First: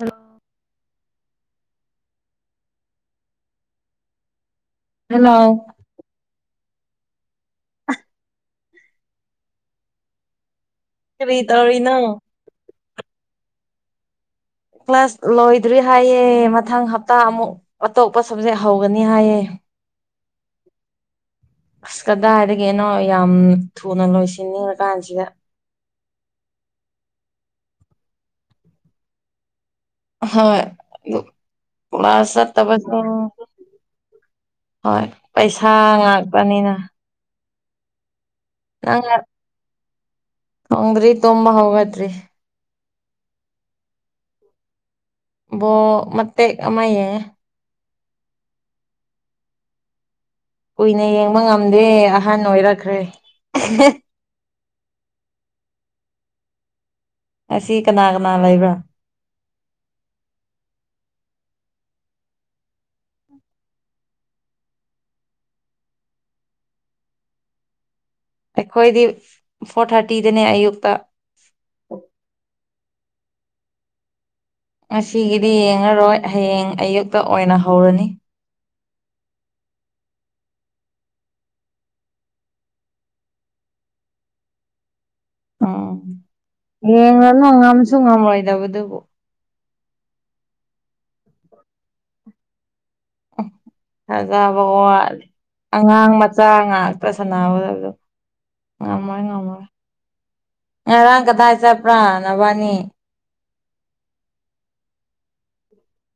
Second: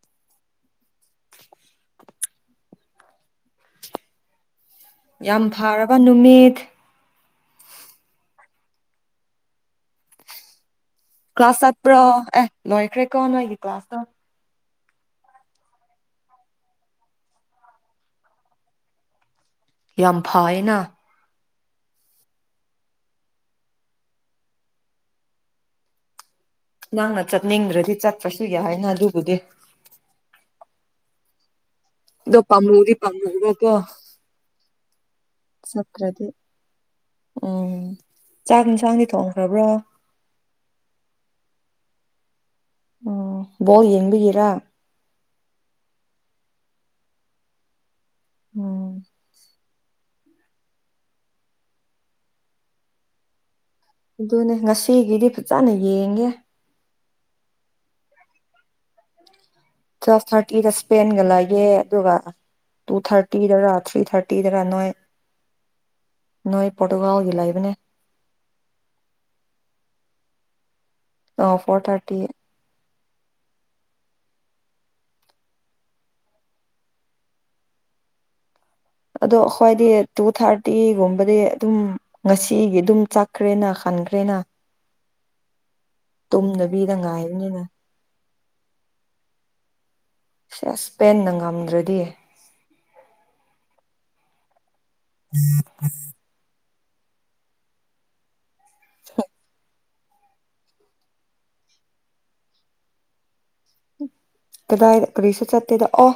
ꯑ [inaudible] ꯍꯜꯂꯣ ꯌꯥꯝ ꯐꯔꯕ ꯅꯨꯃꯤꯠ ꯑ [inaudible] ꯀꯔꯤ ꯀ꯭ꯂꯥꯁ ꯇꯧꯔꯤꯅꯣ ꯆꯠꯄ꯭ꯔꯣ ꯑꯦ ꯂꯣꯏꯈ꯭ꯔꯦꯀꯣ ꯅꯣꯏꯒꯤ ꯀ꯭ꯂꯥꯁꯇ ꯀ꯭ꯂꯥꯁ ꯂꯣꯏꯗ꯭ꯔꯤ ꯍꯥꯏꯌꯦ ꯃꯊꯪ ꯍꯞꯇꯥ ꯑꯃꯨꯛ ꯑꯇꯣꯞꯄ ꯁꯕꯖꯦꯛ ꯍꯧꯒꯅꯤ ꯍꯥꯏꯌꯦ ꯌꯥꯝ ꯐꯥꯏꯅ ꯑꯁ ꯀꯗꯥꯏꯗꯒꯤꯅꯣ ꯌꯥꯝ ꯊꯨꯅ ꯂꯣꯏꯁꯤꯟꯅꯤꯡꯑꯀꯥꯟꯁꯤꯗ ꯅꯪꯅ ꯆꯠꯅꯤꯡꯗ꯭ꯔꯗꯤ ꯆꯠꯄꯁꯨ ꯌꯥꯏꯅ ꯑꯗꯨꯕꯨꯗꯤ ꯍꯣꯏ ꯄꯨ ꯑꯁ ꯀꯂꯥ꯭ꯁ ꯑꯗꯣ ꯄꯥꯝꯃꯨꯗꯤ ꯆꯠꯇꯕꯔꯣ ꯄꯥꯝꯃꯨꯕꯀꯣ ꯍꯣꯏ ꯄꯩꯁꯥ ꯆꯠꯇ꯭ꯔꯗꯤ ꯉꯥꯛꯄꯅꯤꯅ ꯎꯝ ꯆꯥꯛ ꯅꯪ ꯏꯟꯁꯥꯡꯗꯤ ꯊꯣꯡꯈ꯭ꯔꯕ꯭ꯔꯣ ꯊꯣꯡꯗ꯭ꯔꯤ ꯇꯣꯝꯕ ꯍꯧꯒꯠꯇꯔꯤ ꯑꯝ ꯕꯣꯜ ꯌꯦꯡꯕꯒꯤꯔꯥ ꯕꯣꯜ ꯃꯇꯦꯛ ꯑꯃꯥ ꯌꯦꯡꯌꯦ ꯎꯝ ꯀꯨꯏꯅ ꯌꯦꯡꯕ ꯉꯝꯗꯦ ꯑꯍꯟ ꯑꯣꯏꯔꯛꯈ꯭ꯔꯦ ꯑꯗꯨꯅꯦ ꯉꯁꯤꯒꯤꯗꯤ ꯐꯖꯅ ꯌꯦꯡꯉꯦ ꯑꯁꯤ ꯀꯅꯥ ꯀꯅꯥ ꯂꯩꯕ꯭ꯔꯥ ꯇꯨꯋꯤꯞ ꯊꯥꯔꯇꯤꯗ ꯁꯄꯦꯟꯦꯟꯒꯂ ꯒ ꯂꯩꯌꯦ ꯑꯗꯨꯒ ꯇꯨ ꯊꯥꯔꯇꯤꯗꯔꯥ ꯊ꯭ꯔꯤ ꯊꯥꯔꯇꯤꯗꯔ ꯅꯣꯏ ꯅꯣꯏ ꯄꯣꯔꯇꯨꯒꯥꯜꯒꯤ ꯂꯩꯕꯅꯦ ꯑꯩꯈꯣꯏꯗꯤ ꯐꯣꯔ ꯊꯥꯔꯇꯤꯗꯅꯦ ꯑꯌꯨꯛꯇ ꯑꯣ ꯐꯣꯔ ꯊꯔꯇꯤ ꯉꯁꯤꯒꯤꯗꯤ ꯌꯦꯡꯉꯔꯣꯏ ꯍꯌꯦꯡ ꯑꯌꯨꯛꯇ ꯑꯣꯏꯅ ꯍꯧꯔꯅꯤ ꯑꯗꯣ ꯑꯩꯈ꯭ꯣꯏꯗꯤ ꯇꯨ ꯊꯥꯔꯇꯤꯒꯨꯝꯕꯗꯤ ꯑꯗꯨꯝ ꯉꯁꯤꯒꯤ ꯑꯗꯨꯝ ꯆꯠꯈ꯭ꯔꯦꯅ ꯈꯟꯈ꯭ꯔꯦꯅ ꯑꯝ ꯇꯨꯝꯗꯕꯤꯗ ꯉꯥꯏꯕꯅꯤꯅ ꯉꯝꯂꯣꯏꯗꯕꯗꯨꯕꯨ ꯢꯁ꯭ꯄꯦꯟꯅ ꯉꯝꯗ꯭ꯔꯗꯤ ꯐꯖꯕ ꯋꯥꯠꯂꯦ ꯑꯉꯥꯡ ꯆ ꯉꯥꯛꯇ ꯁꯅꯥꯕꯗꯣ ꯉꯝꯃꯣꯏ ꯉꯝꯃꯔꯣꯏ ꯉꯔꯥꯡ ꯀꯗꯥꯏ ꯆꯠꯄ꯭ꯔꯥ ꯅꯕꯅꯤ ꯀꯗꯥꯏ ꯀꯔꯤꯁꯨ ꯆꯠꯇꯦꯗ ꯑꯣ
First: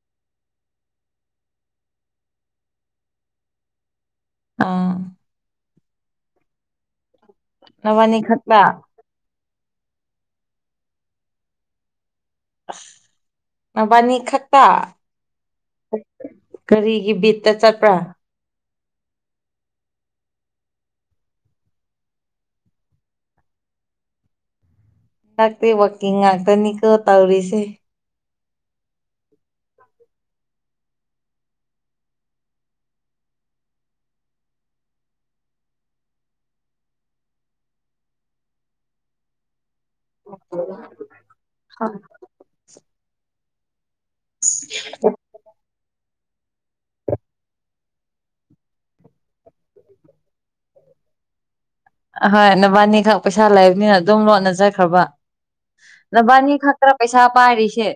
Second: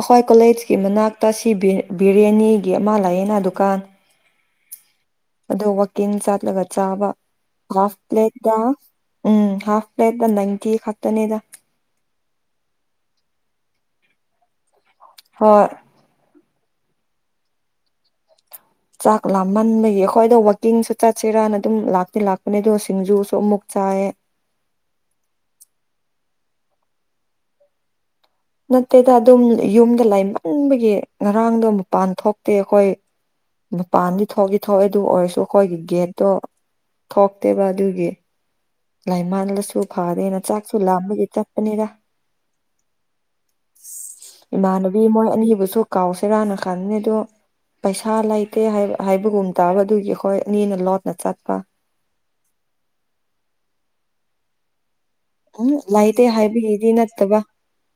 ꯑꯩꯈꯣꯏ ꯀꯣꯂꯦꯖꯀꯤ ꯃꯅꯥꯛꯇ ꯁꯤ ꯕꯤꯔꯌꯥꯅꯤꯒꯤ ꯑꯃ ꯂꯥꯛꯌꯦꯅ ꯗꯨꯀꯥꯟ ꯑꯥ ꯑꯗꯣ ꯋꯥꯛꯀꯤꯟ ꯆꯥꯠꯂꯒ ꯆꯥꯕ ꯍꯥꯞ ꯅꯕꯥꯅꯤ ꯄ꯭ꯂꯦꯠꯇ ꯈꯛꯇ ꯎꯝ ꯍꯥꯞ ꯄ꯭ꯂꯦꯠꯇ ꯅꯥꯏꯟꯇꯤ ꯈꯥꯛꯇꯅꯤꯗ ꯅꯕꯥꯅꯤ ꯈꯠꯇ ꯍꯣꯏ ꯀꯔꯤꯒꯤ ꯕꯤꯠꯇ ꯆꯠꯄ꯭ꯔꯥ ꯆꯥꯛ ꯂꯥꯝꯃꯥꯟꯕꯒꯤ ꯑꯩꯈꯣꯏꯗ ꯋꯥꯛꯀꯤꯡꯁꯨ ꯆꯠꯁꯤꯔꯅ ꯑꯗꯨꯝ ꯂꯥꯛꯇꯤ ꯂꯥꯛꯄꯅꯦ ꯑ ꯁꯤꯡꯖꯨꯁꯨ ꯑꯃꯨꯛ ꯆꯥꯏꯌꯦ ꯉꯥꯛꯇꯦ ꯋꯥꯛꯀꯤꯡ ꯉꯥꯛꯇꯅꯤꯀꯣ ꯇꯧꯔꯤꯁꯦ ꯅꯠꯇꯦꯗ ꯑꯗꯨꯝ ꯌꯨꯝꯗ ꯂꯩꯃꯟꯕꯒꯤ ꯉꯔꯥꯡꯗꯣ ꯃꯄꯥꯟ ꯊꯣꯛꯇꯦ ꯑꯩꯈꯣꯏ ꯃꯄꯥꯟꯗꯤ ꯊꯣꯛꯇꯤ ꯊꯣꯛꯑꯦ ꯑꯗꯨ ꯑꯣꯏꯔꯁꯨ ꯑꯩꯈꯣꯏꯒꯤ ꯒꯦꯠꯇꯣ ꯊꯣꯛꯇꯦꯕ ꯑꯗꯨꯒꯤ ꯂꯥꯏꯃꯟꯂꯁꯨ ꯐꯥꯗꯦꯅ ꯆꯥꯛꯁꯨ ꯂꯥꯝꯕꯒꯤ ꯆꯠꯄꯅꯤꯗ ꯏꯃꯥꯟꯅꯕꯤ ꯃꯣꯏ ꯑꯅꯤꯕꯨꯁꯨ ꯀꯥꯎꯁꯤꯔꯥꯅ ꯈꯥꯟꯅꯦ ꯑꯗꯣ ꯄꯩꯁꯥ ꯂꯩꯇꯦ ꯍꯥꯏꯕ ꯍꯥꯏꯕꯒꯨꯝ ꯇꯥꯕ ꯑꯗꯨꯒꯤ ꯑꯩꯈꯣꯏ ꯑꯅꯤꯅ ꯂꯣꯠꯅ ꯆꯠꯄ ꯑꯍꯣꯏ ꯅꯕꯥꯅꯤꯈꯛ ꯄꯩꯁꯥ ꯂꯩꯕꯅꯤꯅ ꯑꯗꯨꯝ ꯂꯣꯠꯅ ꯆꯠꯈ꯭ꯔꯕ ꯎꯝ ꯂꯩꯇꯦ ꯅꯕꯥꯅꯤ ꯍꯥꯏꯕꯒꯤꯗꯤ ꯈꯛꯇꯔ ꯄꯩꯁꯥ ꯅꯠꯇꯕ ꯄꯥꯏꯔꯤꯁꯦ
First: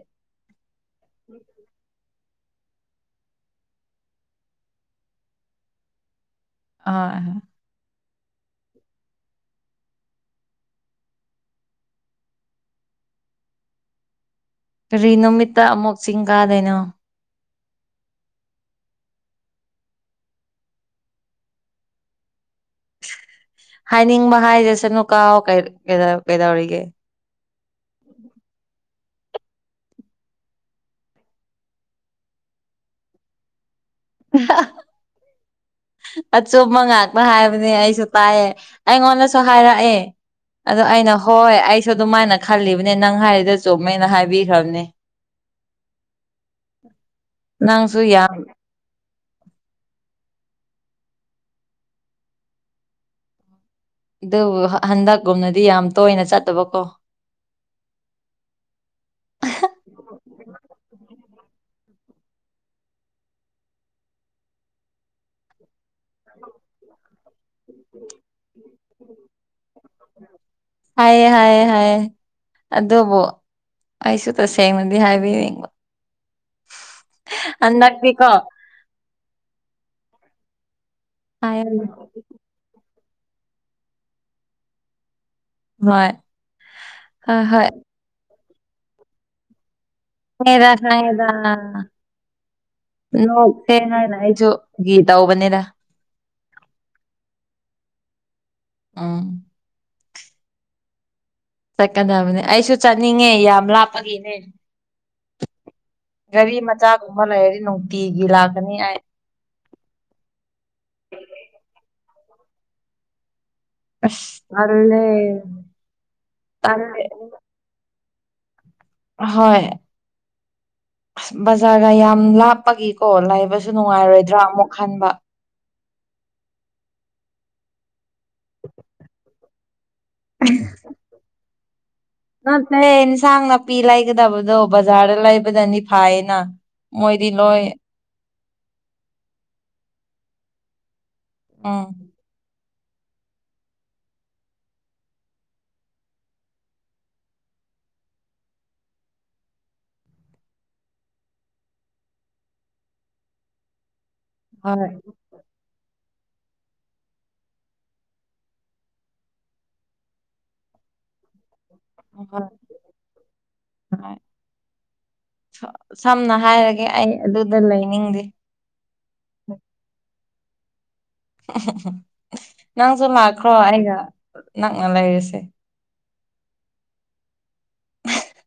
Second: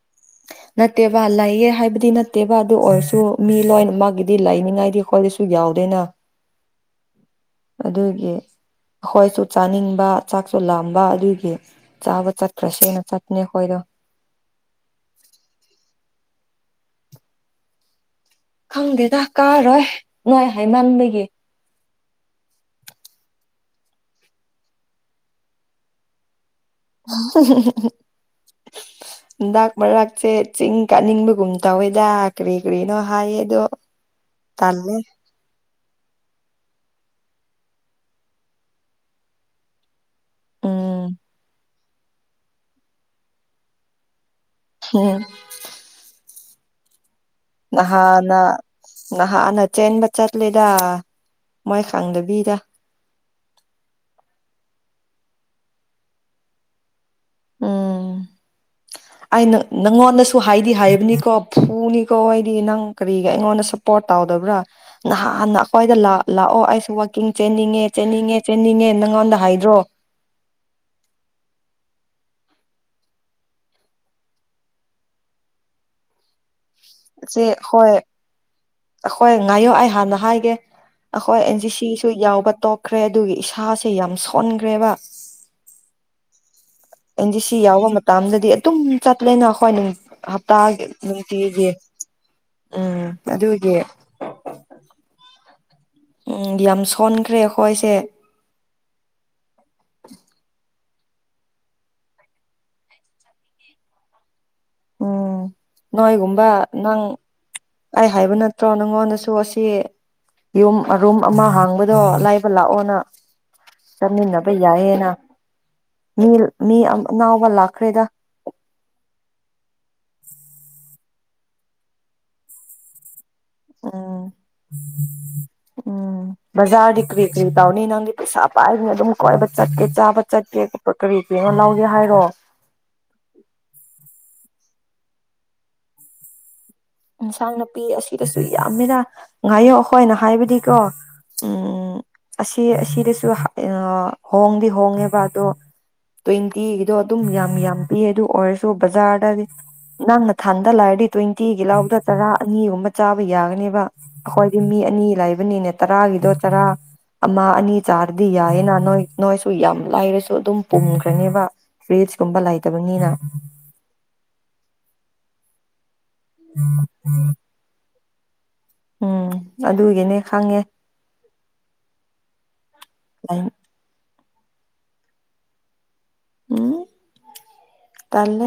ꯅꯠꯇꯦꯕ ꯂꯩꯌꯦ ꯍꯥꯏꯕꯗꯤ ꯅꯠꯇꯦꯕ ꯑꯗꯨ ꯑꯣꯏꯔꯁꯨ ꯃꯤ ꯂꯣꯏꯅ ꯃꯛꯒꯤꯗꯤ ꯂꯩꯅꯤꯉꯥꯏꯗꯤ ꯑꯩꯈꯣꯏꯗꯁꯨ ꯌꯥꯎꯗꯦꯅ [unintelligible] ꯑꯗꯨꯒꯤ ꯑꯩꯈꯣꯏꯁꯨ ꯆꯥꯅꯤꯡꯕ ꯆꯥꯛꯁꯨ ꯂꯥꯝꯕ ꯑꯗꯨꯒꯤ ꯆꯥꯕ ꯆꯠꯈꯔ꯭ꯁꯦꯅ ꯆꯠꯄꯅꯦ ꯈꯣꯏꯗꯣ ꯀꯔꯤ ꯅꯨꯃꯤꯠꯇ ꯑꯃꯨꯛ ꯆꯤꯡ ꯀꯥꯗꯣꯏꯅꯣ ꯈꯪꯗꯦꯗ ꯀꯥꯔꯣꯏ ꯅꯣꯏ ꯍꯥꯏꯃꯟꯕꯒꯤ ꯍꯥꯏꯅꯤꯡꯕ ꯍꯥꯏꯖꯁꯅꯨ ꯀꯥꯎ ꯀꯩꯗꯧꯔꯤꯒꯦ [unintelligible] [inaudible] ꯍꯟꯗꯥꯛ ꯃꯔꯥꯛꯁꯦ ꯆꯤꯡ ꯀꯥꯅꯤꯡꯕꯒꯨꯝ ꯇꯧꯋꯦꯗ ꯀꯔꯤ ꯀꯔꯤꯅꯣ ꯍꯥꯏꯌꯦ ꯑꯗꯣ [unintelligible] ꯇꯜꯂꯦ ꯑꯆꯨꯝꯕ ꯉꯥꯛꯇ ꯍꯥꯏꯕꯅꯦ ꯑꯩꯁꯨ ꯇꯥꯏꯌꯦ ꯑꯩꯉꯣꯟꯗꯁꯨ ꯍꯥꯏꯔꯛꯑꯦ ꯑꯗꯨ ꯎꯝ ꯑꯩꯅ ꯍꯣꯏ ꯑꯩꯁꯨ ꯑꯗꯨꯃꯥꯏꯅ ꯈꯜꯂꯤꯕꯅꯦ ꯅꯪ ꯍꯥꯏꯔꯤꯗꯨ ꯆꯨꯝꯃꯦꯅ ꯍꯥꯏꯕꯤꯈ꯭ꯔꯕꯅꯦ [unintelligible] [inaudible] ꯅꯪꯁꯨ ꯌꯥꯝ ꯅꯍꯥꯟꯅꯥ ꯅꯍꯥꯟꯅ ꯆꯦꯟꯕ ꯆꯠꯂꯦꯗ ꯃꯣꯏ ꯈꯪꯗꯕꯤꯗ ꯗꯨꯕꯨ ꯍꯟꯗꯛꯀꯨꯝꯅꯗꯤ ꯌꯥꯝ ꯇꯣꯏꯅ ꯆꯠꯇꯕꯀꯣ ꯎꯝ [inaudible] ꯑꯩꯅ ꯅꯪꯉꯣꯟꯗꯁꯨ ꯍꯥꯏꯗꯤ ꯍꯥꯏꯕꯅꯤꯀꯣ ꯐꯨꯅꯤꯀꯣ ꯑꯩꯗꯤ ꯅꯪ ꯀꯔꯤꯒꯤ ꯑꯩꯉꯣꯟꯗ ꯁꯨ ꯄꯣꯠ ꯇꯥꯎꯗꯕ꯭ꯔꯥ ꯅꯍꯥꯟꯅ ꯑꯈꯣꯏꯗ ꯂꯥꯛꯑꯣ ꯑꯩꯁꯨ ꯋꯥꯛꯀꯤꯡ ꯆꯦꯟꯅꯤꯡꯉꯦ ꯆꯦꯟꯅꯤꯡꯉꯦ ꯆꯦꯟꯅꯤꯡꯉꯦ ꯅꯪꯉꯣꯟꯗ ꯍꯥꯏꯗ꯭ꯔꯣ ꯍꯥꯏꯌꯦ ꯍꯥꯏꯌꯦ ꯍꯥꯏꯌꯦ ꯑꯗꯨꯕꯨ ꯑꯩꯁꯨ ꯇꯁꯦꯡꯃꯗꯤ ꯍꯥꯏꯕꯤꯅꯤꯡꯕ ꯍꯟꯗꯛꯇꯤ ꯀꯣ ꯑꯈꯣꯏ ꯉꯥꯏꯌꯣꯛ ꯑꯩ ꯍꯥꯟꯅ ꯍꯥꯏꯒꯦ ꯑꯈꯣꯏ ꯑꯦꯟ ꯖꯤ ꯍꯥꯏꯌꯨꯅꯦ ꯁꯤꯁꯨ ꯌꯥꯎꯕ ꯇꯣꯞ ꯈ꯭ꯔꯦ ꯑꯗꯨꯒꯤ ꯏꯁꯥꯁꯦ ꯌꯥꯝ ꯁꯣꯟꯈ꯭ꯔꯦꯕ ꯍꯣꯏ ꯑꯦꯟ ꯖꯤ ꯍꯣꯏ ꯁꯤ ꯍꯣꯏ ꯌꯥꯎꯕ ꯃꯇꯝꯗꯗꯤ ꯑꯗꯨꯝ ꯆꯠꯂꯦꯅ ꯈꯣꯏ ꯈꯪꯉꯦꯗ ꯍꯞꯇꯥꯒꯤ ꯈꯪꯉꯦꯗ ꯅꯨꯡꯇꯤꯒꯤ ꯎꯝ ꯑꯗꯨꯏ [unintelligible] ꯎꯝ ꯌꯥꯝ ꯁꯣꯟꯈ꯭ꯔꯦ ꯑꯈꯣꯏꯁꯦ ꯎꯝ [unintelligible] ꯆꯠꯀꯗꯕꯅꯦ ꯑꯩꯁꯨ ꯆꯠꯅꯤꯡꯉꯦ ꯌꯥꯝ ꯂꯥꯞꯄꯒꯤꯅꯦ ꯎꯝ ꯅꯣꯏꯒꯨꯝꯕ ꯒꯥꯔꯤ ꯅꯪ ꯃꯆꯥꯒꯨꯝꯕ ꯂꯩꯔꯗꯤ ꯑꯩ ꯅꯨꯡꯇꯤꯒꯤ ꯍꯥꯏꯕ ꯅꯠꯇ꯭ꯔꯣ ꯂꯥꯛꯀꯅꯤ ꯑꯩ ꯅꯪꯉꯣꯟꯗꯁꯨ ꯇꯣ ꯑꯁꯤ ꯌꯨꯝ ꯔꯨꯝ ꯑꯃ ꯍꯥꯡꯕꯗꯣ ꯂꯥꯏꯕ ꯂꯥꯛꯑꯣꯅ ꯑꯁ ꯆꯠꯃꯤꯟꯅꯕ ꯇꯜꯂꯦ ꯌꯥꯏꯌꯦꯅ ꯃꯤ ꯃꯤ ꯇꯜꯂꯦ ꯑꯅꯥꯎꯕ ꯂꯥꯛꯈ꯭ꯔꯦꯗ ꯑꯍꯣꯏ ꯑꯁ ꯕꯖꯥꯔꯒ ꯌꯥꯝ ꯂꯥꯞꯄꯒꯤꯀꯣ ꯂꯥꯏꯕꯁꯨ ꯖꯨ ꯎꯝ ꯅꯨꯡꯉꯥꯏꯔꯣꯏꯗ꯭ꯔꯥ ꯑꯃꯨꯛ ꯈꯟꯕ ꯎꯝ ꯕꯖꯥꯔꯗꯤ ꯀꯔꯤ ꯀꯔꯤ ꯇꯥꯎꯅꯤ ꯅꯪꯗꯤ ꯄꯩꯁꯥ ꯄꯥꯏꯕꯅ ꯑꯗꯨꯝ ꯀꯣꯏꯕ ꯆꯠꯀꯦ ꯆꯥꯕ ꯆꯠꯀꯦ ꯈꯣꯠꯄ ꯀꯔꯤ ꯀꯅꯣ ꯂꯧꯒꯦ ꯍꯥꯏꯔꯣ ꯅꯠꯇꯦ ꯏꯟꯁꯥꯡ ꯅꯥꯄꯤ ꯂꯩꯒꯗꯕꯗꯣ ꯕꯖꯥꯔꯗ ꯂꯩꯕꯗꯅꯤ ꯐꯥꯏꯌꯦꯅ ꯃꯣꯏꯗꯤ ꯏꯟꯁꯥꯡ ꯂꯣꯏ ꯅꯥꯄꯤ ꯑꯁꯤꯗꯁꯨ ꯌꯥꯝꯃꯦꯅ ꯉꯥꯏꯌꯣ ꯑꯈꯣꯏꯅ ꯍꯥꯏꯕꯗꯤꯀꯣ ꯎꯝ ꯑꯁꯤ ꯑꯁꯤꯗꯁꯨ ꯍꯣꯡꯗꯤ ꯍꯣꯡꯉꯦꯕ ꯑꯗꯣ ꯇ꯭ꯋꯦꯟꯇꯤꯒꯤꯗꯣ ꯑꯗꯨꯝ ꯌꯥꯝ ꯌꯥꯝ ꯄꯤ ꯑꯗꯨ ꯑꯣꯏꯔꯁꯨ ꯕꯖꯥꯔꯗꯗꯤ ꯅꯪꯅ ꯊꯥꯟꯗ ꯂꯥꯛꯑꯗꯤ ꯇ꯭ꯋꯦꯟꯇꯤ ꯌꯦꯤꯜꯍꯥꯎꯗ ꯆꯔꯥ ꯑꯅꯤꯒꯨꯝꯕ ꯆꯥꯕ ꯌꯥꯒꯅꯦꯕ ꯑꯩꯈꯣꯏꯗꯤ ꯃꯤ ꯍꯣꯏ ꯑꯅꯤ ꯂꯕ ꯅꯤꯅꯦ ꯇꯔꯥꯒꯗꯣ ꯇꯔꯥ ꯑꯃ ꯑꯅꯤ ꯆꯥꯔꯗꯤ ꯌꯥꯏꯌꯦꯅ ꯅꯣꯏ ꯅꯣꯏꯁꯨ ꯌꯥꯝ ꯂꯥꯏꯔꯁꯨ ꯑꯗꯨꯝ ꯄꯨꯝꯈ꯭ꯔꯅꯦꯕ ꯐ꯭ꯔꯤꯖ ꯀꯨꯝꯕ ꯍꯣꯏ ꯂꯩꯇꯕꯅꯤꯅ ꯍꯣꯏ ꯁꯝꯅ ꯍꯥꯏꯔꯒꯦ ꯑꯩ ꯑꯗꯨꯗ ꯂꯩꯅꯤꯡꯗꯦ ꯎꯝ ꯑꯗꯨꯒꯤꯅꯦ ꯈꯪꯉꯦ ꯅꯪꯁꯨ ꯂꯥꯛꯈ꯭ꯔꯣ ꯑꯩꯒ ꯅꯛꯅ ꯂꯩꯔꯤꯁꯦ ꯎꯝ ꯇꯂꯦ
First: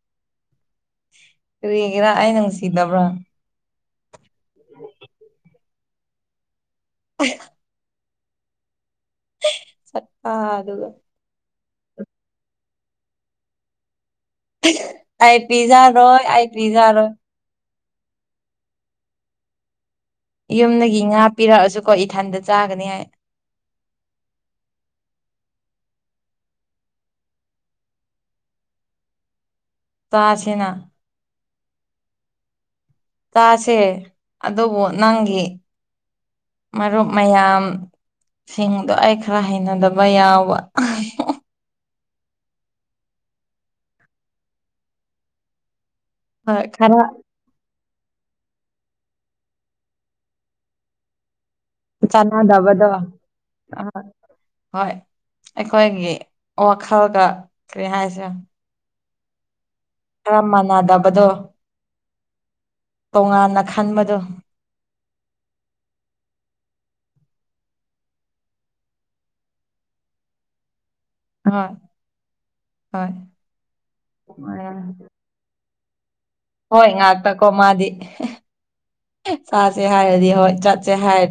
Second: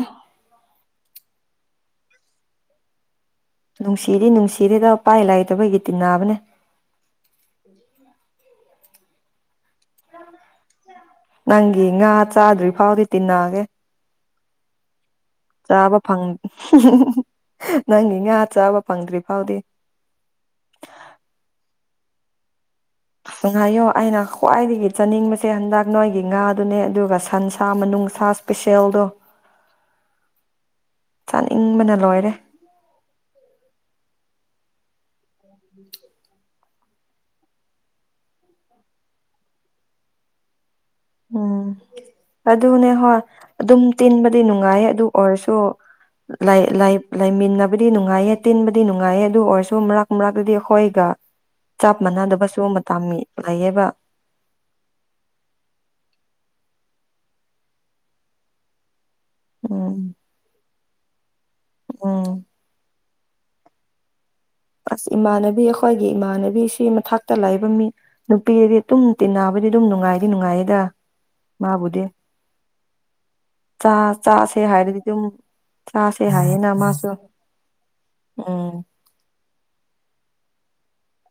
ꯀꯒꯦꯔꯥ ꯑꯩ ꯁꯤꯗꯕ꯭ꯔꯥ ꯅꯨꯡꯁꯤꯔꯤ ꯅꯨꯡꯁꯤꯔꯤꯗ ꯄꯥꯏ ꯂꯩꯥꯏꯇꯕꯒꯤ ꯇꯤꯟꯅꯅꯥꯕꯅꯦ ꯍ [unintelligible] ꯆꯠꯄ ꯑꯗꯨꯒ ꯑꯗꯨꯒ ꯅꯪꯒꯤ ꯉꯥ ꯆꯥꯗ꯭ꯔꯤ ꯐꯥꯎꯗꯤ ꯇꯤꯟꯅꯒꯦ ꯑꯩ ꯄꯤꯖꯥ ꯆꯥꯕ ꯔꯣꯣꯏ ꯐꯪ ꯑꯩꯥꯏ ꯄꯤꯖꯥ ꯔꯣꯏ ꯅꯪꯒꯤ ꯉꯥ ꯆꯥꯕ ꯐꯪꯗ꯭ꯔꯤ ꯐꯥꯎꯗꯤ ꯌꯨꯝꯗꯒꯤ ꯉꯥ ꯄꯤꯔꯛꯑꯁꯨꯀꯣ ꯏꯊꯟꯗ ꯆꯥꯒꯅꯤ ꯍꯥꯏ ꯉꯥꯏꯌꯣ ꯑꯩꯅ ꯈ꯭ꯋꯥꯏꯗꯒꯤ ꯆꯥꯅꯤꯡꯕꯁꯦ ꯍꯟꯗꯛ ꯅꯣꯏꯒꯤ ꯉꯥꯗꯨꯅꯦ ꯑꯗꯨꯒ ꯁꯟꯁ ꯃꯅꯨꯡꯁ ꯄꯤꯁꯦꯜꯗꯣ ꯇꯁꯤꯅ ꯆꯥꯅꯤꯡꯕꯅ ꯂꯣꯏꯔꯦ ꯆꯥꯁꯦ ꯑꯗꯨꯕꯨ ꯅꯪꯒꯤ ꯃꯔꯨꯞ ꯃꯌꯥꯝ ꯁꯤꯡꯗꯣ ꯑꯩ ꯈꯔ ꯍꯩꯅꯗꯕ ꯌꯥꯎꯕ ꯎꯝ ꯑꯗꯨꯅꯦ ꯍꯣꯏ ꯑꯗꯨꯝ ꯇꯤꯟꯕꯗꯤ ꯅꯨꯡꯉꯥꯏ ꯑꯗꯨ ꯑꯣꯏꯔꯁꯨ ꯂ ꯍꯣꯏ ꯂꯥꯏ ꯈꯔ ꯂꯩꯃꯤꯟꯅ ꯍꯥꯏꯕꯗꯤ ꯅꯨꯡꯉꯥꯏꯌꯦ ꯇꯤꯟꯕꯗꯤ ꯅꯨꯡꯉꯥꯏꯌꯦ ꯑꯗꯨ ꯑꯣꯏꯔꯁꯨ ꯃꯔꯛ ꯃꯔꯛꯇꯗꯤ ꯍꯈꯣꯏꯒ ꯆꯞ ꯃꯥꯟꯅꯗꯕ ꯁꯤꯒꯨꯝꯕ ꯆꯥꯟꯅꯗꯕꯗꯣ ꯇꯥꯃꯤ ꯂꯩꯌꯦꯕ ꯑꯍꯣꯏ ꯍꯣꯏ ꯑꯩꯈꯣꯏꯒꯤ ꯋꯥꯈꯜꯒ ꯀꯔꯤ ꯍꯥꯏꯁꯦ ꯎꯝ ꯔꯃꯅꯥꯗꯕꯗꯣ ꯎꯝ ꯇꯣꯉꯥꯟꯅ ꯈꯟꯕꯗꯣ ꯑꯁ ꯏꯃꯥꯟꯅꯕꯤ ꯑꯩꯈꯣꯏꯒꯤ ꯏꯃꯥꯟꯅꯕꯤ ꯁꯤ ꯃꯊꯥꯛꯛꯇ ꯂꯥꯛꯕ ꯃꯤ ꯅꯨꯄꯤꯗꯤ ꯑꯗꯨꯝ ꯇꯤꯟꯅꯕꯗꯤ ꯑꯗꯨꯝ ꯅꯨꯡꯉꯥꯏꯗꯤ ꯅꯨꯡꯉꯥꯏꯔꯤꯗ ꯍꯣꯏ ꯃꯥꯕꯨꯗꯤ ꯍꯣꯏ ꯆ ꯆꯥꯁꯦ ꯍꯥꯏꯔꯗꯤ ꯑꯗꯨꯝ ꯆꯥꯁꯦ ꯍꯥꯏꯌꯦꯅ ꯍꯣꯏ ꯃꯥꯁꯨ ꯎꯝ ꯁꯥꯥꯁꯦ ꯍꯥꯏꯔꯗꯤ ꯍꯣꯏ ꯆꯠ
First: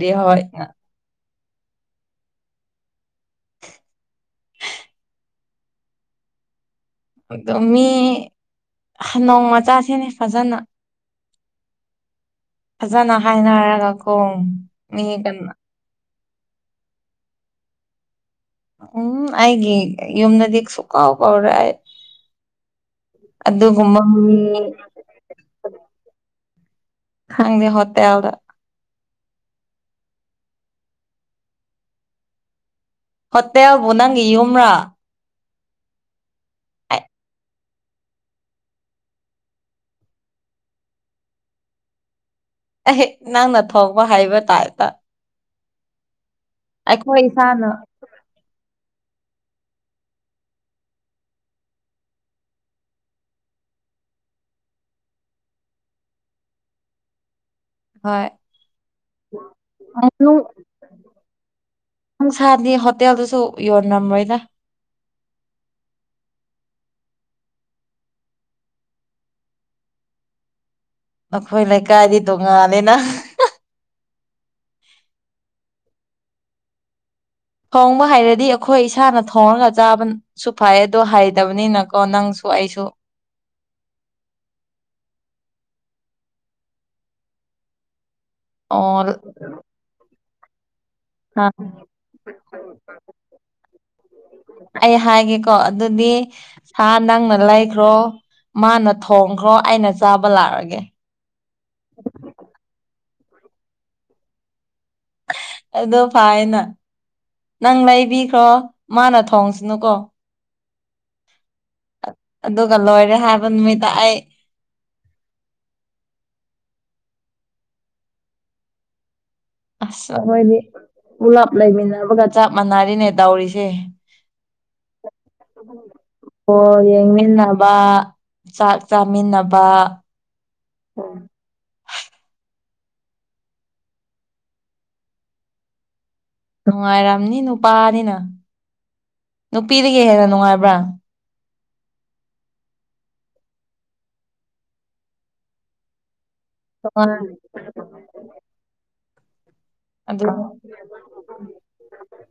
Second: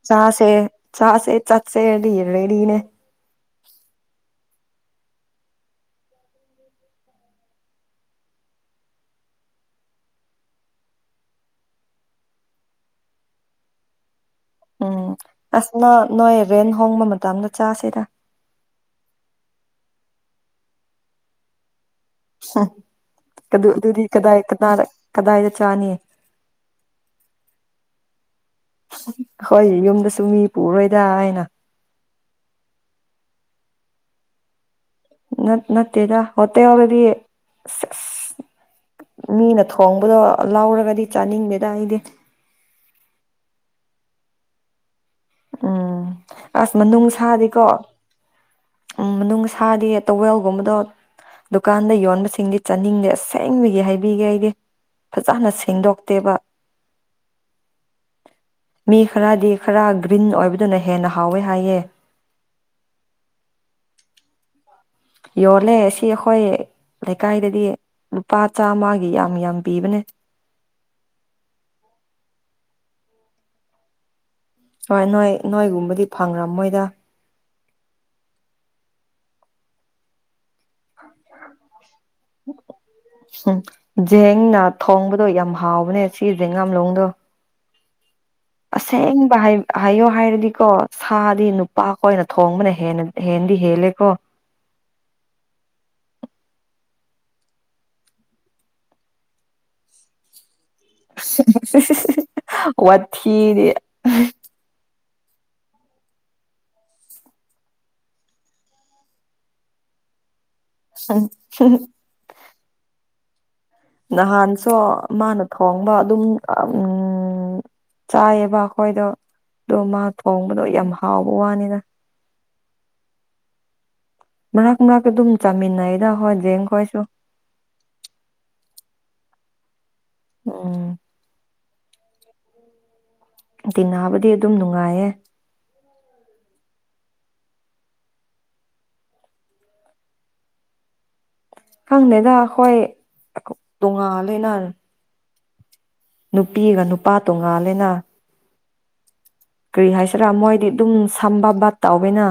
ꯆꯥꯁꯦ ꯆꯥꯁꯦ ꯆꯠꯁꯦꯦꯅꯦ ꯑꯗꯣ ꯃꯤ ꯅꯣꯡ ꯃꯆꯥꯁꯤꯅꯦ ꯐꯖꯅ ꯐꯖꯅ ꯍꯥꯏꯅꯔꯒ ꯀꯣ ꯎꯝ ꯑꯁ ꯅ ꯅꯣꯏ ꯔꯦꯟ ꯍꯣꯡꯕ ꯃꯇꯝꯗ ꯆꯥꯁꯤꯔ ꯎꯝ ꯑꯩꯒꯤ ꯌꯝꯅꯗꯤꯒ ꯁꯨꯈ ꯍꯕꯎ꯭ꯔ ꯑꯗꯨꯗꯤ ꯃꯤ ꯀꯗꯥꯏ ꯀꯗꯥꯏꯗ ꯆꯥꯅꯤꯌꯦ ꯍꯪꯗꯤꯦ ꯍꯠꯇꯦ ꯌꯥꯎꯗ ꯍꯣꯏ ꯌꯨꯝꯗꯁꯨ ꯃꯤ ꯄꯨꯔꯣꯏꯗ ꯍꯥꯏꯅ ꯍꯣꯇꯦꯜꯕꯨ ꯅꯪꯒꯤ ꯌꯨꯝ꯭ꯔꯥ ꯅ ꯅꯠꯇꯦꯗ ꯍꯠꯇꯦ ꯌꯔꯗꯤ ꯑꯁ ꯃꯤꯅ ꯊꯣꯡꯕꯗꯣ ꯂꯧꯔꯒꯗꯤ ꯆꯥꯅꯤꯡꯗꯦꯗ ꯑꯩꯗꯤ ꯑꯩꯍꯦꯛ ꯅꯪꯅ ꯊꯣꯛꯄ ꯍꯥꯏꯕ ꯇꯥꯢꯄꯠꯇꯥ ꯎꯝ ꯑꯁ ꯃꯅꯨꯡ ꯑꯩꯈꯣꯏ ꯅꯨꯡꯁꯥꯗꯤꯀꯣ ꯏꯁꯥꯅ ꯃꯅꯨꯡ ꯁꯥꯗꯤ ꯇꯋꯦꯜꯒꯨꯝꯕꯗꯣ ꯗꯨꯀꯥꯟꯗ ꯌꯣꯟꯕꯁꯤꯡꯗꯤ ꯆꯥꯅꯤꯡꯗꯦ ꯑꯁꯦꯡꯕꯒꯤ ꯍꯥꯏꯕꯤꯒꯦ ꯑꯩꯗꯤ ꯐꯖꯅ ꯁꯦꯡꯗꯣꯛꯇꯦꯕ ꯍꯣꯏ ꯃꯤ ꯈꯔꯗꯤ ꯈꯔ ꯒ꯭ꯔꯤꯟ ꯑꯣꯏꯕꯗꯨꯅ ꯍꯦꯟꯅ ꯍꯥꯎꯋꯦ ꯍꯥꯏꯌꯦ꯫ ꯁꯥꯗꯤ ꯍꯣꯇꯦꯜꯗꯨꯁꯨ ꯌꯣꯟ ꯅꯝꯃꯣꯏꯗ ꯌꯣꯜꯂꯦ ꯁꯤ ꯑꯩꯈꯣꯏ ꯂꯩꯀꯥꯏꯗꯗꯤ ꯂꯨꯄꯥ ꯆꯥꯃꯒꯤ ꯌꯥꯝ ꯌꯥꯝ ꯄꯤꯕꯅꯦ꯫ ꯅꯈꯣꯏ ꯂꯩꯀꯥꯏꯗꯤ ꯇꯣꯉꯥꯂꯅꯅ ꯍꯣꯏ ꯅꯣꯏ ꯅꯣꯏꯒꯨꯝꯕꯗꯤ ꯐꯪꯈ꯭ꯔ ꯃꯣꯏꯗ ꯊꯣꯡꯕ ꯍꯥꯏꯔꯗꯤ ꯑꯩꯈꯣꯏ ꯏꯁꯥꯅ ꯊꯣꯡꯉꯒ ꯆꯥꯕ ꯁꯨ ꯐꯩ ꯑꯗꯣ ꯍꯥꯏꯩꯗꯕꯅꯤꯅꯀꯣ ꯅꯪꯁꯨ ꯑꯩꯁꯨ ꯎꯝ ꯖꯦꯡꯅ ꯊꯣꯡꯕꯗꯣ ꯌꯥꯝ ꯍꯥꯎꯕꯅꯦ ꯁꯤ ꯖꯦꯡꯒꯥꯥꯝꯂꯣꯡꯗꯣ ꯑꯣ ꯑꯁꯦꯡꯕ ꯍꯥꯏ ꯍꯥꯏꯌꯣ ꯍꯥꯏꯔꯗꯤꯀꯣ ꯁꯥꯗꯤ ꯅꯨꯄꯥꯈ ꯑꯣꯏꯅ ꯊꯣꯡꯕꯅ ꯍꯦꯟꯗꯤ ꯍꯦꯜꯂꯦꯀꯣ ꯑꯩ ꯍꯥꯏꯒꯦꯀꯣ ꯑꯗꯨꯗꯤ ꯁꯥ ꯅꯪꯅ ꯂꯩꯈ꯭ꯔꯣ ꯃꯥꯅ ꯊꯣꯡꯈ꯭ꯔꯣ ꯑꯩꯅ ꯆꯥꯕ ꯂꯥꯛꯑꯒꯦ ꯋꯥꯊꯤꯗꯤ ꯑꯗꯨ ꯐꯥꯏꯅ ꯅꯪ ꯂꯩꯕꯤꯈ꯭ꯔꯣ ꯃꯥꯅ ꯊꯣꯡꯁꯤꯅꯨꯀꯣ [unintelligible] ꯑꯗꯨꯒ ꯂꯣꯏꯔꯦ ꯍꯥꯏ ꯃꯤꯗ ꯅꯍꯥꯟꯁꯨꯣ ꯃꯥꯅ ꯊꯣꯡꯕ ꯑꯗꯨꯝ ꯆꯥꯏꯌꯦꯕ ꯑꯩꯈꯣꯏꯗ ꯑꯁ ꯑꯩꯈꯣꯏꯗꯤ ꯄꯨꯂꯞ ꯋꯥꯅꯤꯗ ꯂꯩꯃꯤꯟꯅꯕꯒ ꯆꯞ ꯃꯥꯟꯅꯔꯤꯅꯦ ꯇꯧꯔꯤꯁꯦ꯫ ꯃꯔꯛ ꯃꯔꯛꯇꯥ ꯑꯗꯨꯝ ꯆꯥꯃꯤꯟꯅꯩꯗ ꯍꯣꯏ ꯕꯣꯜ ꯖꯦꯡꯈꯣꯏꯁꯨ꯫ ꯌꯦꯡꯃꯤꯟꯅꯕ ꯆꯥꯛ ꯆꯥꯃꯤꯟꯅꯕ ꯎꯝ ꯇꯤꯟꯅꯕꯗꯤ ꯑꯗꯨꯝ ꯅꯨꯡꯉꯥꯏꯌꯦ꯫ ꯅꯨꯡꯉꯥꯏꯔꯝꯅꯤ ꯅꯨꯄꯥꯅꯤꯅ ꯅꯨꯄꯤꯗꯒꯤ ꯍꯦꯟꯅ ꯅꯨꯡꯉꯥꯏꯕ꯭ꯔꯥ? ꯈꯪꯗꯦꯗꯥ ꯑꯩꯈꯣꯏ ꯇꯣꯉꯜ ꯂꯤꯅ ꯅꯨꯄꯤꯒ ꯅꯨꯄꯥ ꯇꯣꯉꯥꯜꯂꯦꯅ ꯀꯔꯤ ꯑꯗꯨ ꯍꯥꯏꯁꯤꯔꯥ ꯃꯣꯏꯗꯤ ꯑꯗꯨꯝ ꯁꯝꯕ ꯕꯥꯗ ꯇꯧꯋꯦꯅ꯫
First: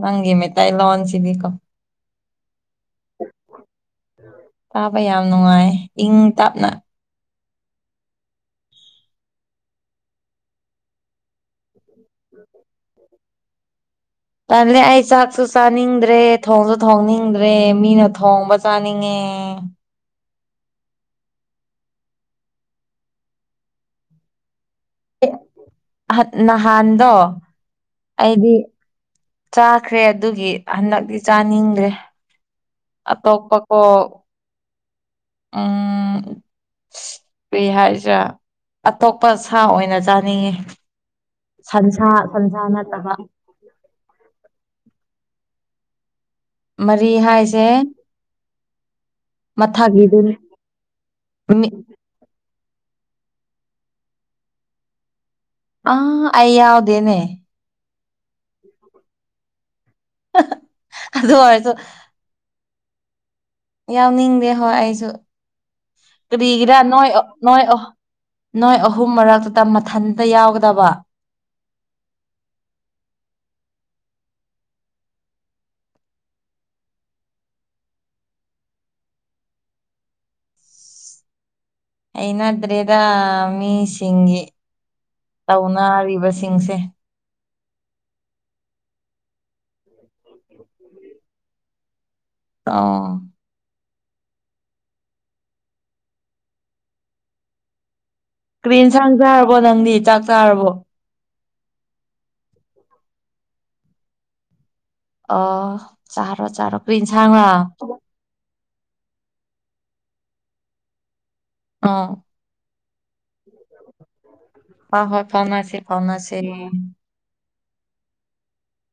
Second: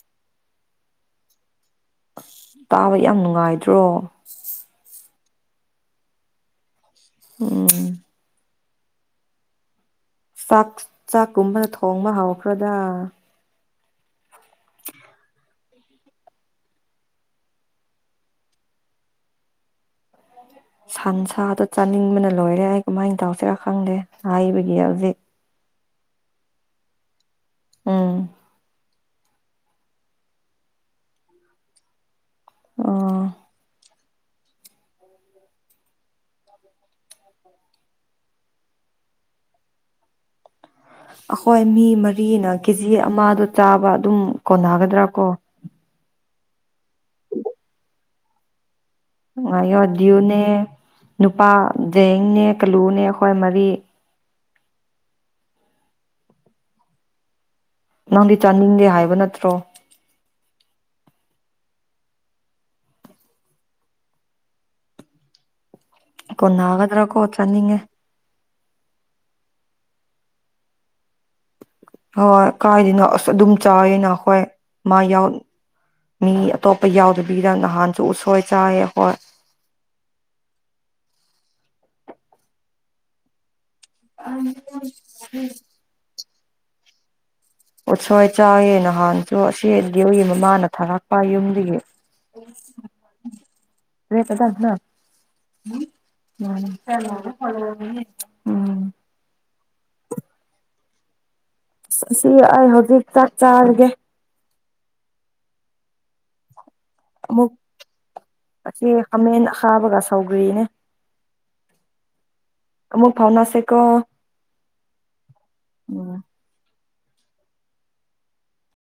ꯅꯪꯒꯤ ꯃꯩꯇꯩꯂꯣꯟ ꯁꯤꯗꯤꯀꯣ꯫ ꯑꯁ ꯇꯥꯕ ꯌꯥꯝ ꯅꯨꯡꯉꯥꯏꯗ꯭ꯔꯣ? ꯇꯥꯕ ꯌꯥꯝ ꯅꯨꯡꯉꯥꯏ ꯏꯪ ꯇꯞꯅ ꯎꯝ ꯆꯥꯛ ꯆꯥꯛꯀꯨꯝꯕꯅ ꯊꯣꯡꯕ ꯍꯧꯈ꯭ꯔꯗ ꯇꯜꯂꯥ ꯆꯥꯛꯁꯨ ꯆꯥꯅꯤꯡꯗ꯭ꯔꯦ ꯊꯣꯡꯁꯨ ꯊꯣꯡꯅꯤꯡꯗ꯭ꯔꯦ ꯃꯤꯅ ꯊꯣꯡꯕ ꯆꯥꯅꯤꯡꯉꯦ꯫ ꯁꯟꯁꯥꯗꯣ ꯆꯥꯅꯤꯡꯕꯅ ꯂꯣꯏꯔꯦ ꯑꯩ ꯀꯃꯥꯏꯅ ꯇꯧꯁꯤꯔꯥ ꯈꯪꯗꯦ ꯍꯥꯏꯕꯒꯤ ꯍꯧꯖꯤꯛ ꯅꯍꯥꯟꯗꯣ ꯎꯝ ꯑꯩꯗꯤ ꯆꯥꯈ꯭ꯔꯦ ꯑꯗꯨꯒꯤ ꯍꯟꯗꯛꯇꯤ ꯆꯥꯅꯤꯡꯗ꯭ꯔꯦ꯫ ꯑꯣ ꯑꯇꯣ ꯀꯀ ꯎ ꯏꯁꯔꯤ ꯍꯥꯏꯁꯤꯔꯥ ꯑꯇꯣꯞꯄ ꯁꯥ ꯑꯣꯏꯅ ꯆꯥꯅꯤꯡꯉꯤ꯫ ꯑꯩꯈꯣꯏ ꯃꯤ ꯃꯔꯤꯅ ꯀꯦꯖꯤ ꯑꯃꯗꯣ ꯆꯥꯕ ꯑꯗꯨꯝ ꯀꯣꯟꯅꯒꯗ꯭ꯔꯥ ꯀꯣ ꯃꯔꯤ ꯍꯥꯏꯁꯦ꯫ ꯉꯉꯥꯏꯌꯣ ꯃꯊꯛꯒꯤꯗꯨꯅꯤ ꯗ꯭ꯌꯨꯅꯦ ꯅꯨꯄꯥ ꯖꯌꯦꯡꯅꯦ ꯀꯂꯨꯅꯦ ꯑꯩꯈꯣꯏ ꯃꯔꯤ ꯑ ꯑꯩ ꯌꯥꯎꯗꯦꯅꯦ꯫ ꯅꯪꯗꯤ ꯆꯥꯅꯤꯡꯗꯦ ꯍꯥꯏꯕ ꯅꯠꯇ꯭ꯔꯣ ꯑꯗꯨ ꯑꯣꯏꯔꯁꯨ ꯌꯥꯎꯅꯤꯡꯗꯦ ꯍꯣꯏ ꯑꯩꯁꯨ ꯀꯔꯤꯒꯤꯔ ꯀꯣꯟꯅꯒꯗ꯭ꯔꯥ ꯅꯣꯏ ꯀꯣ ꯑꯣ ꯅꯣꯏ ꯑꯣ ꯆꯥꯅꯤꯡꯉꯦ ꯅꯣꯏ ꯑꯍꯨꯝ ꯃꯔꯛꯇꯨꯗ ꯃꯊꯟꯇ ꯌꯥꯎꯒꯗꯕ ꯍꯣꯏ ꯀꯥꯏꯗꯅꯣ ꯑꯁ ꯑꯗꯨꯝ ꯆꯥꯏꯌꯦꯅ ꯑꯩꯈꯣꯏ ꯃꯥ ꯌꯥꯎ ꯃꯤ ꯑꯇꯣꯞꯄ ꯌꯥꯎꯗꯕꯤꯗ ꯅꯍꯥꯟꯁꯨ ꯎꯠꯁꯣꯏ ꯆꯥꯏꯌꯦ ꯑꯩꯈꯣꯢ ꯍꯩꯅꯗ꯭ꯔꯦꯗ ꯃꯤꯁꯤꯡꯒꯤ ꯇꯧꯅꯔꯤꯕꯁꯤꯡꯁꯦ ꯎꯠꯁꯣꯏ ꯆꯥꯏꯌꯦ ꯅꯍꯥꯟꯁꯨ ꯑꯁꯤ ꯗꯔ꯭ꯤ ꯎꯒꯤ ꯃꯃꯥꯅ ꯊꯥꯔꯛꯄ ꯌꯨꯝꯗꯒꯤ ꯑꯣ [unintelligible] ꯀ꯭ꯔꯤ ꯍꯦꯟꯁꯥꯡ ꯆꯥꯔꯕꯣ ꯅꯪꯗꯤ ꯆꯥꯛ ꯆꯥꯔꯕꯣ ꯑꯁꯤ ꯑꯩ ꯍꯧꯖꯤꯛ ꯆꯥꯛ ꯆꯥꯔꯒꯦ ꯑꯣ ꯆꯥꯔꯣ ꯆꯥꯔꯣ ꯀꯔꯤ ꯍꯦꯟꯁꯥꯡꯔ ꯑꯃꯨꯛ ꯑꯁꯤ ꯈꯥꯃꯦꯟ ꯑꯈꯥꯕꯒ ꯁꯧꯒ꯭ꯔꯤꯅꯦ ꯑꯥ ꯑꯃꯨꯛ ꯐꯥꯎꯅꯥꯁꯦ ꯀꯣ ꯍ ꯍꯣꯏ ꯐꯥꯎꯅꯁꯦ ꯐꯥꯎꯅꯁꯦ